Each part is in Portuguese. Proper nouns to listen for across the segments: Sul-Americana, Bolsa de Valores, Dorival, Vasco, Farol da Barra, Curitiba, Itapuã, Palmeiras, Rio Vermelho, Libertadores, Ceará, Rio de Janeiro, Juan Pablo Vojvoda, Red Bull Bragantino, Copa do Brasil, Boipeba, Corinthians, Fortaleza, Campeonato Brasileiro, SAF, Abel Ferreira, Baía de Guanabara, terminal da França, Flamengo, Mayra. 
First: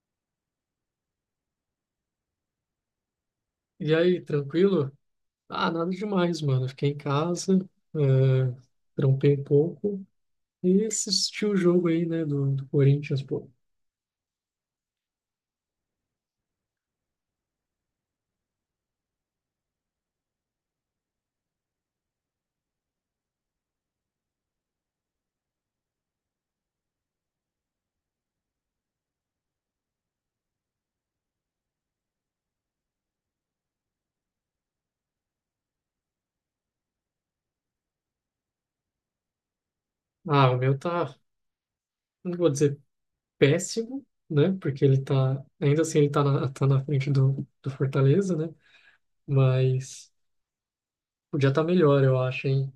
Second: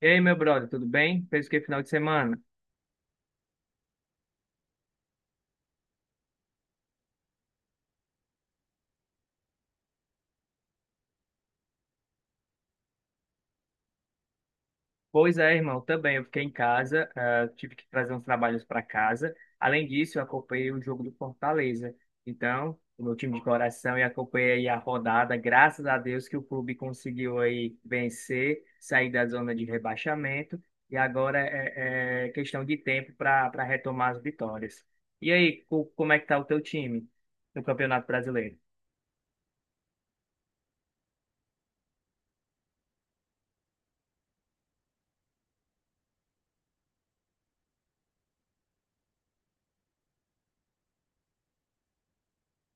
E aí, meu brother, tudo bem? Fez o que final de semana? E aí, tranquilo? Ah, nada demais, mano. Fiquei em casa, eh, trampei um pouco e assisti o jogo aí, né, do Corinthians, pô. Pois é, irmão, também. Eu fiquei em casa, ah, tive que trazer uns trabalhos para casa. Além disso, eu acompanhei o jogo do Fortaleza. Então, o meu time de coração, e acompanhei aí a rodada. Graças a Deus que o clube conseguiu aí vencer, sair da zona de rebaixamento. E agora é questão de tempo para retomar as vitórias. E aí, como é que tá o teu time no Campeonato Brasileiro? Ah, o meu tá, não vou dizer péssimo, né, porque ele tá, ainda assim ele tá na, tá na frente do Fortaleza, né, mas podia estar tá melhor, eu acho, hein.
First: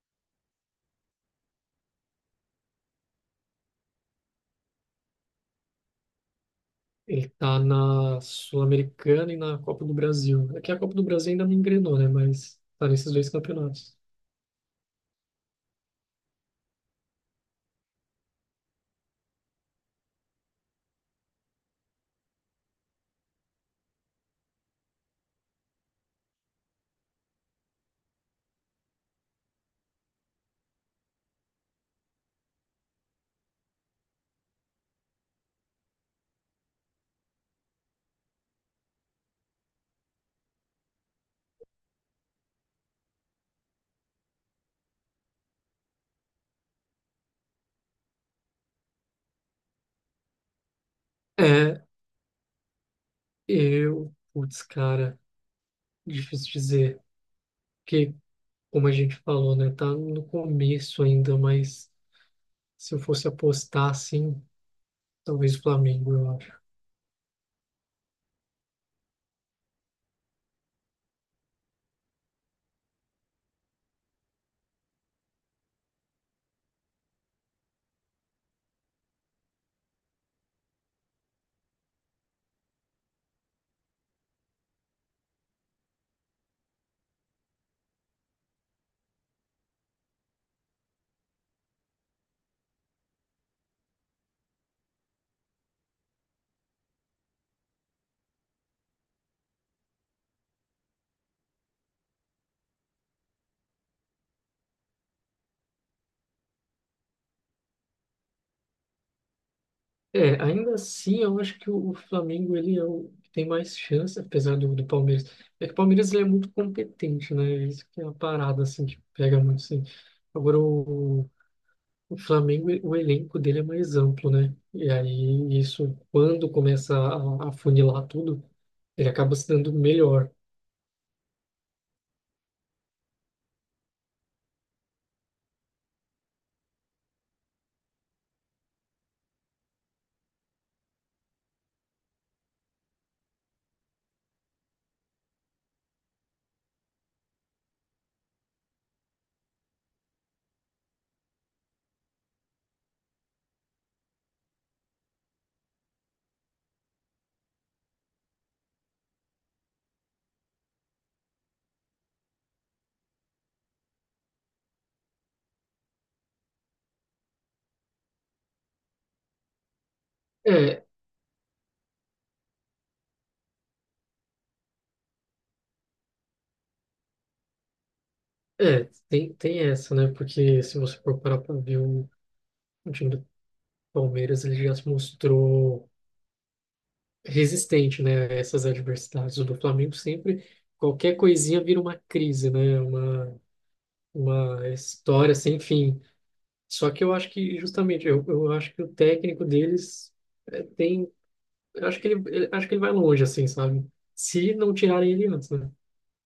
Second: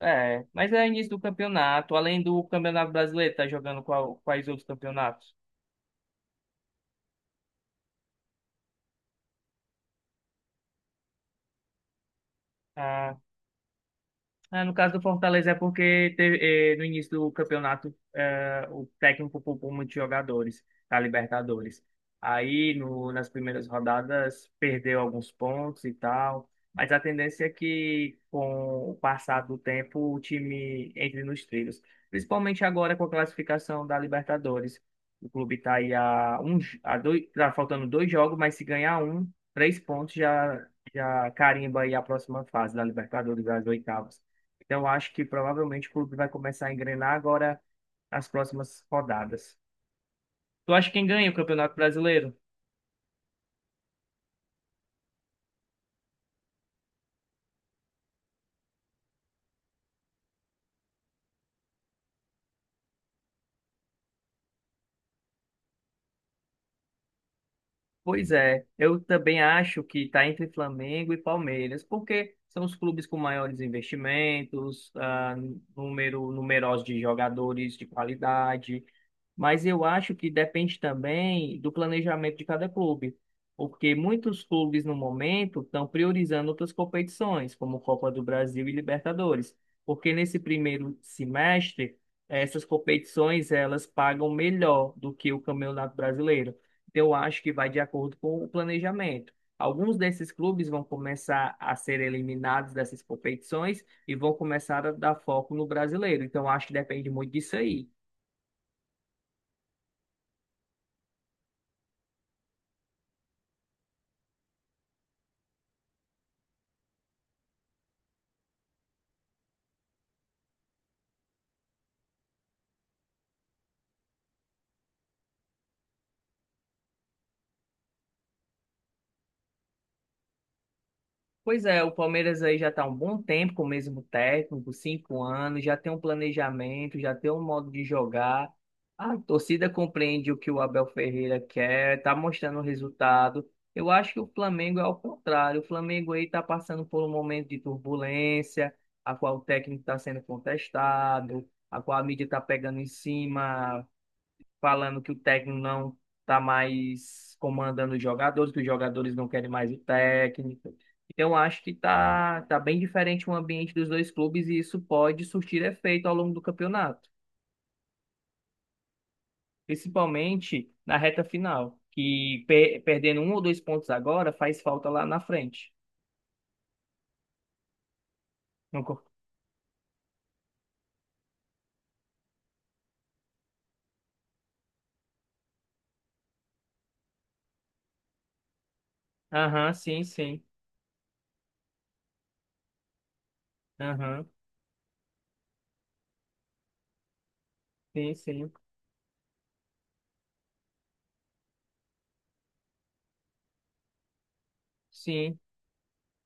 É, mas é início do campeonato. Além do Campeonato Brasileiro, tá jogando quais outros campeonatos? Ele tá na Sul-Americana e na Copa do Brasil. Aqui a Copa do Brasil ainda não engrenou, né, mas tá nesses Ah, dois campeonatos. No caso do Fortaleza é porque teve, no início do campeonato o técnico poupou muitos jogadores da Libertadores. Aí no, nas primeiras rodadas perdeu alguns pontos e tal, mas a tendência é que com o passar do tempo o time entre nos trilhos, principalmente agora com a classificação da Libertadores. O clube está aí a dois, tá faltando dois jogos, mas se ganhar três pontos já carimba aí a próxima fase da Libertadores, das oitavas. Então, eu acho que provavelmente o clube vai começar a engrenar agora nas próximas rodadas. Tu acha quem ganha o Campeonato É, Brasileiro? eu, putz, cara. Difícil dizer, porque, como a gente falou, né, tá no começo ainda, mas se eu fosse apostar assim, talvez o Flamengo, eu acho. Pois é, eu também acho que está entre Flamengo e Palmeiras, porque são os clubes com maiores investimentos, ah, número numerosos de jogadores de qualidade, mas eu acho que depende também do planejamento de cada clube, porque muitos clubes no momento estão priorizando outras competições, como Copa do Brasil e Libertadores, porque nesse primeiro semestre essas competições elas pagam melhor do que o Campeonato Brasileiro. Então, eu acho que vai de acordo com o planejamento. Alguns desses clubes vão começar a ser eliminados dessas competições e vão começar a dar foco no brasileiro. Então, eu acho que depende muito disso aí. É, ainda assim, eu acho que o Flamengo, ele é o que tem mais chance, apesar do Palmeiras. É que o Palmeiras, ele é muito competente, né, é isso que é uma parada, assim, que pega muito, assim. Agora, o Flamengo, o elenco dele é mais amplo, né, e aí isso, quando começa a funilar tudo, ele acaba se dando melhor. Pois é, o Palmeiras aí já está há um bom tempo com o mesmo técnico, 5 anos, já tem um planejamento, já tem um modo de jogar. A torcida compreende o que o Abel Ferreira quer, está mostrando o resultado. Eu acho que o Flamengo é ao contrário. O Flamengo aí está passando por um momento de turbulência, a qual o técnico está sendo contestado, a qual a mídia está pegando em cima, falando que o técnico não está mais comandando os jogadores, que os jogadores não querem mais o técnico. Então, acho que tá bem diferente o ambiente dos dois clubes e isso pode surtir efeito ao longo do campeonato, principalmente É, na reta final, que perdendo um ou dois pontos agora faz falta lá na frente. Não é, co- tem essa, né? Porque se você for parar pra ver o time do Palmeiras, ele já se mostrou resistente, né, a essas adversidades. O do Aham, Flamengo sim, sim. sempre, qualquer coisinha vira uma crise, né? Aham, Uma história sem fim. Só que eu acho que, justamente, sim, eu, sim. eu acho que o técnico deles é, tem. Eu acho que ele, acho que ele vai longe, assim, sabe? Se não tirarem ele Sim. antes, né?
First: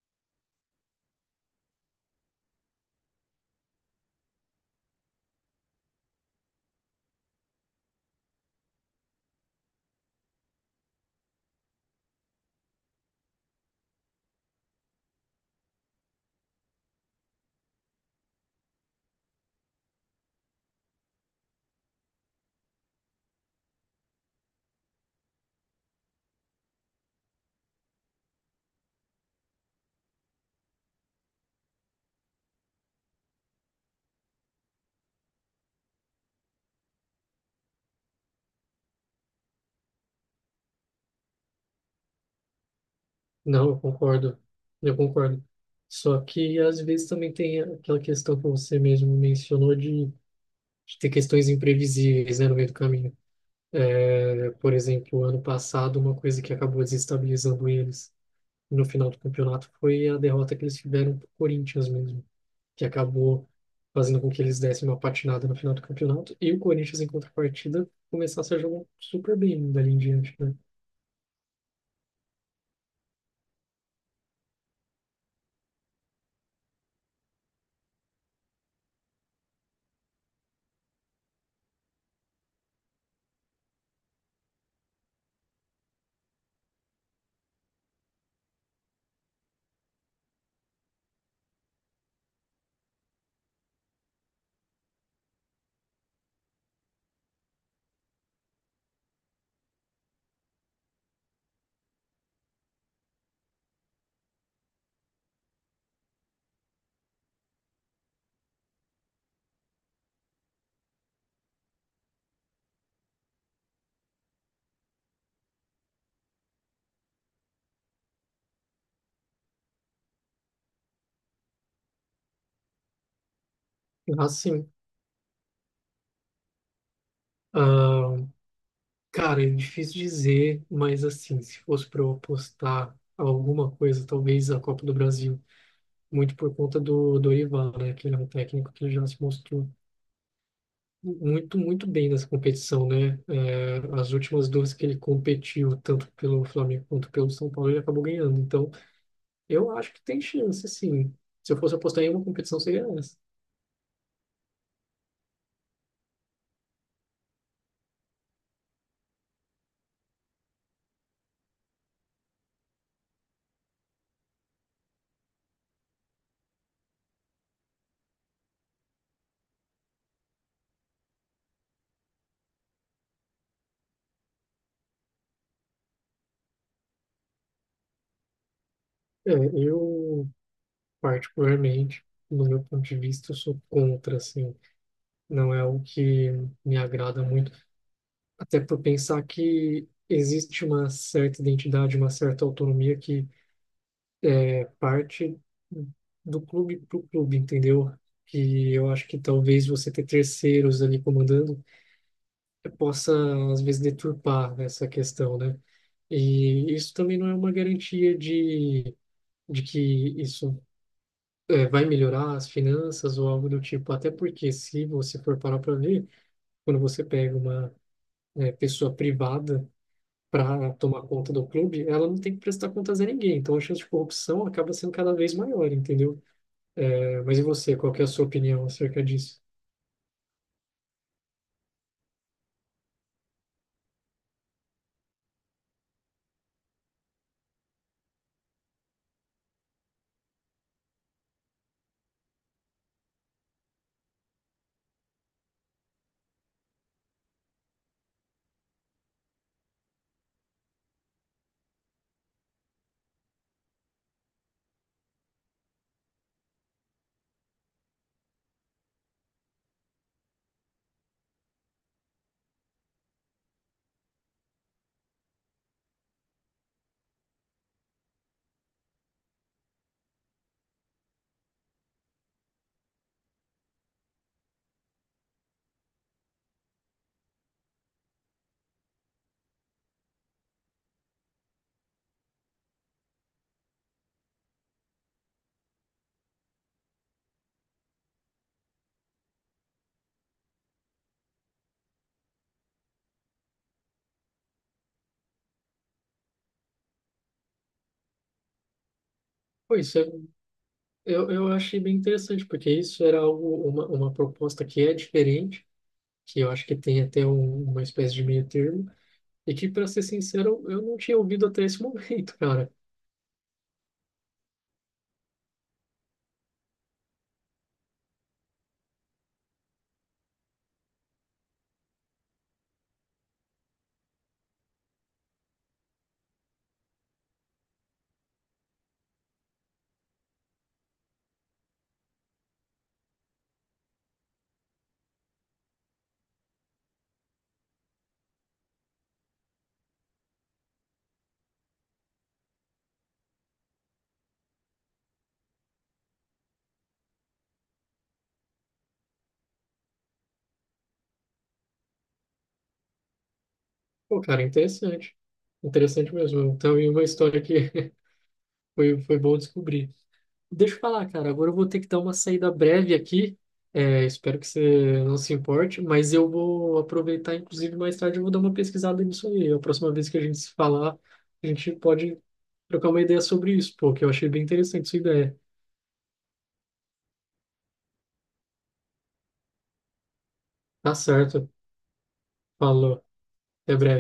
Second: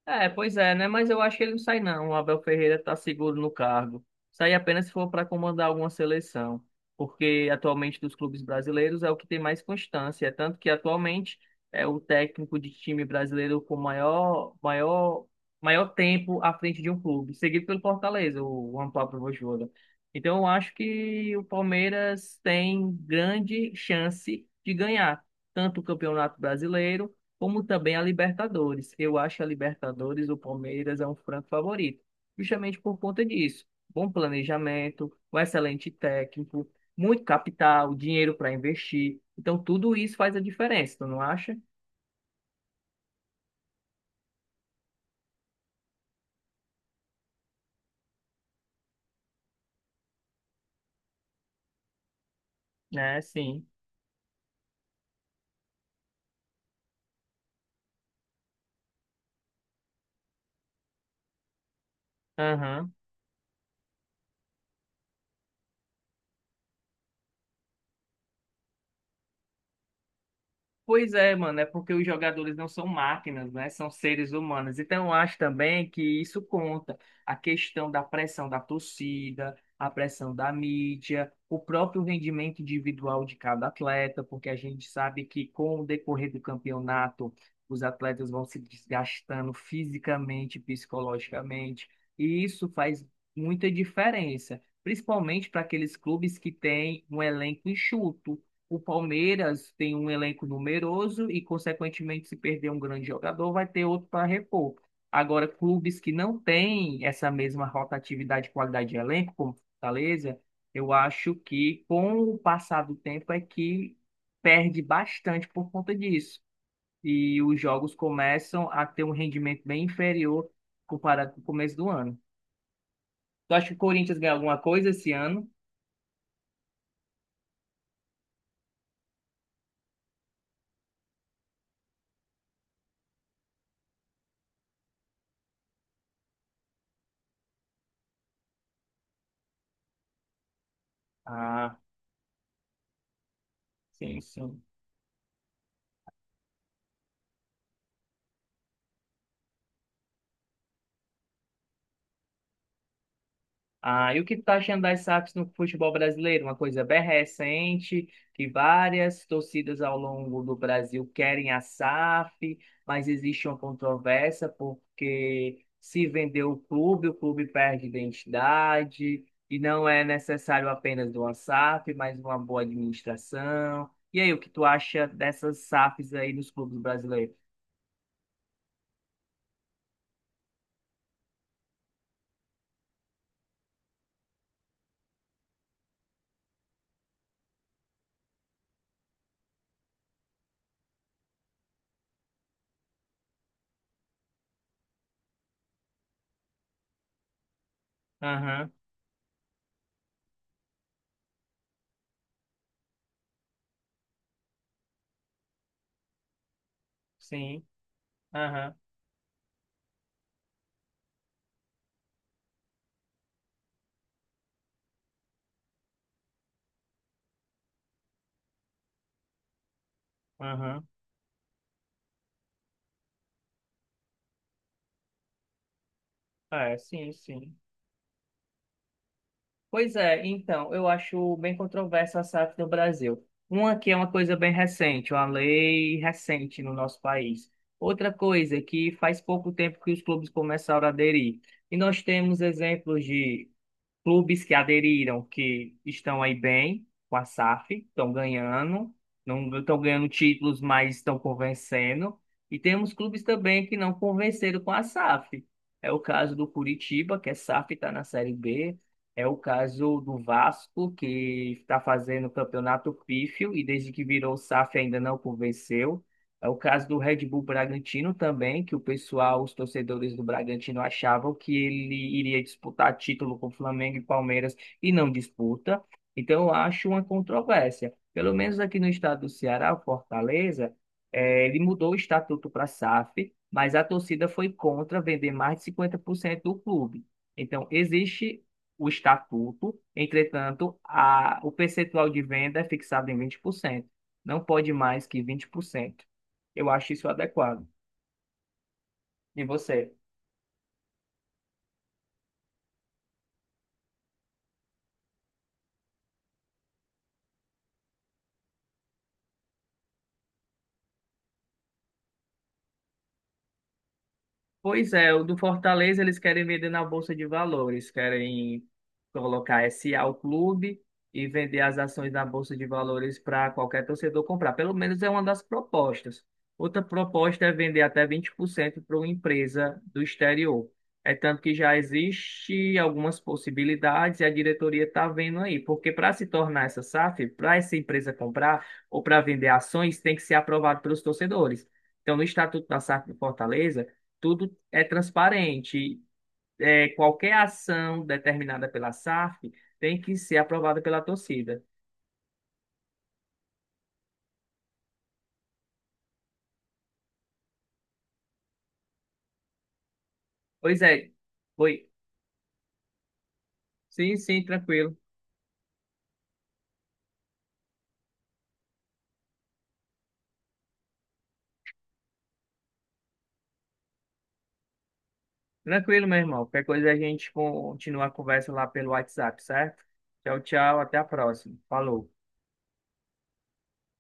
É, pois é, né? Mas eu acho que ele não sai, não. O Abel Ferreira está seguro no cargo. Sai apenas se for para comandar alguma seleção. Porque atualmente dos clubes brasileiros é o que tem mais constância. É tanto que atualmente é o técnico de time brasileiro com maior tempo à frente de um clube, seguido pelo Fortaleza, o Juan Pablo Vojvoda. Então eu acho que o Palmeiras tem grande chance de ganhar tanto o Campeonato Brasileiro como também a Libertadores. Eu acho a Libertadores, o Palmeiras é um franco favorito, justamente por conta disso. Bom planejamento, um excelente técnico, muito capital, dinheiro para investir. Então, tudo isso faz a diferença, tu não acha? Não, eu concordo. Eu concordo. Só que às vezes também tem aquela questão que você mesmo mencionou de ter questões imprevisíveis, né, no meio do caminho. É, sim. É, por exemplo, ano passado, uma coisa que acabou desestabilizando eles no final do campeonato foi a derrota que eles tiveram para o Corinthians mesmo, que Aham. acabou fazendo com que eles dessem uma patinada no final do campeonato e o Corinthians, em contrapartida, começasse a jogar super bem dali em diante, né? Pois é, mano, é porque os jogadores não são máquinas, né? São seres humanos. Então, eu acho também que isso conta. A questão da pressão da torcida, a pressão da mídia, o próprio rendimento individual de cada atleta, porque a gente sabe que com o decorrer do campeonato, os atletas vão se desgastando fisicamente, psicologicamente, e isso faz muita diferença, principalmente para aqueles clubes que têm um elenco enxuto. O Palmeiras tem um elenco numeroso e, consequentemente, se perder um grande jogador, vai ter outro para repor. Agora, clubes que não têm essa mesma rotatividade e qualidade de elenco, como Fortaleza, eu acho que, com o passar do tempo, é que perde bastante por conta disso. E os jogos começam a ter um rendimento bem inferior comparado com o começo do ano. Tu acha que o Corinthians ganha alguma Assim, coisa esse ano? ah, cara, é difícil dizer, mas assim, se fosse para eu apostar alguma coisa, talvez a Copa do Brasil, muito por conta do Dorival, né? Que ele é um técnico que já se mostrou muito, Ah, muito bem nessa competição, né? É, as sim, últimas sim. duas que ele competiu, tanto pelo Flamengo quanto pelo São Paulo, ele acabou ganhando. Então, eu acho que tem chance, sim. Se eu fosse apostar em uma competição, seria essa. Ah, e o que tu tá achando das SAFs no futebol brasileiro? Uma coisa bem recente, que várias torcidas ao longo do Brasil querem a SAF, mas existe uma controvérsia porque se vender o clube perde identidade, e não é necessário apenas de uma SAF, mas uma boa administração. E aí, o que tu acha dessas SAFs aí nos clubes brasileiros? É, eu, particularmente, no meu ponto de vista, eu sou contra, assim. Não é o que me agrada muito. Até por pensar que existe uma certa identidade, uma certa autonomia que é parte do clube para o clube, entendeu? Aham, Que eu acho que talvez você ter terceiros ali comandando possa, às vezes, deturpar essa questão, né? E isso também não é uma sim, garantia aham, de que isso vai melhorar as finanças ou algo do tipo. Até porque, se você for parar para ver, quando você pega uma pessoa privada, para aham. tomar conta do clube, ela não tem que prestar contas a ninguém. Então a chance de corrupção acaba sendo cada vez maior, entendeu? É, sim, É, mas e sim. você, qual que é a sua opinião acerca disso? Pois é, então, eu acho bem controversa a SAF no Brasil. Uma que é uma coisa bem recente, uma lei recente no nosso país. Outra coisa é que faz pouco tempo que os clubes começaram a aderir. E nós temos exemplos de clubes que aderiram, que estão aí bem com a SAF, estão ganhando, não estão ganhando títulos, mas estão convencendo. E temos clubes também que não convenceram com a SAF. É o caso do Curitiba, que é SAF, está na Série B. É o caso do Vasco, que está fazendo o campeonato pífio e desde que virou SAF ainda não convenceu. É o caso do Red Bull Bragantino também, que o pessoal, os torcedores do Bragantino achavam que ele iria disputar título com Flamengo e Palmeiras e não disputa. Então, eu acho uma controvérsia. Pelo menos aqui no estado do Ceará, o Fortaleza, ele mudou o estatuto para SAF, mas a torcida foi contra vender mais de 50% do clube. Então, existe o estatuto, entretanto, o percentual de venda é fixado em 20%. Não pode mais que 20%. Eu acho isso adequado. E você? Pois é, eu achei bem interessante, porque isso era algo, uma proposta que é diferente, que eu acho que tem até uma espécie de meio termo, e que, para ser sincero, eu não tinha ouvido até esse momento, cara. Pois é, o do Fortaleza eles querem vender na Bolsa de Valores, querem colocar SA ao clube e vender as ações na Bolsa de Valores para qualquer torcedor comprar. Pelo menos é uma das propostas. Outra proposta é vender até 20% para uma empresa do exterior. É tanto que já existe algumas possibilidades e a diretoria está vendo aí, porque para se tornar essa SAF, para essa empresa comprar ou para vender ações, tem que ser aprovado pelos torcedores. Então, no Estatuto da SAF de Fortaleza, tudo é transparente. É, qualquer ação determinada pela SAF tem que ser aprovada pela torcida. Pô, cara, interessante. Interessante mesmo. Então, e uma história que foi, foi bom descobrir. Deixa eu Pois falar, é, cara. Agora eu vou ter que foi. dar uma saída breve aqui. É, Sim, espero sim, que tranquilo. você não se importe, mas eu vou aproveitar, inclusive, mais tarde eu vou dar uma pesquisada nisso aí. A próxima vez que a gente se falar, a gente pode trocar uma ideia sobre isso, pô, que eu achei bem interessante sua ideia. Tranquilo, meu irmão. Qualquer coisa a gente continua a conversa lá pelo WhatsApp, certo? Tchau, tchau, Tá até a certo. próxima. Falou. Falou. Até breve.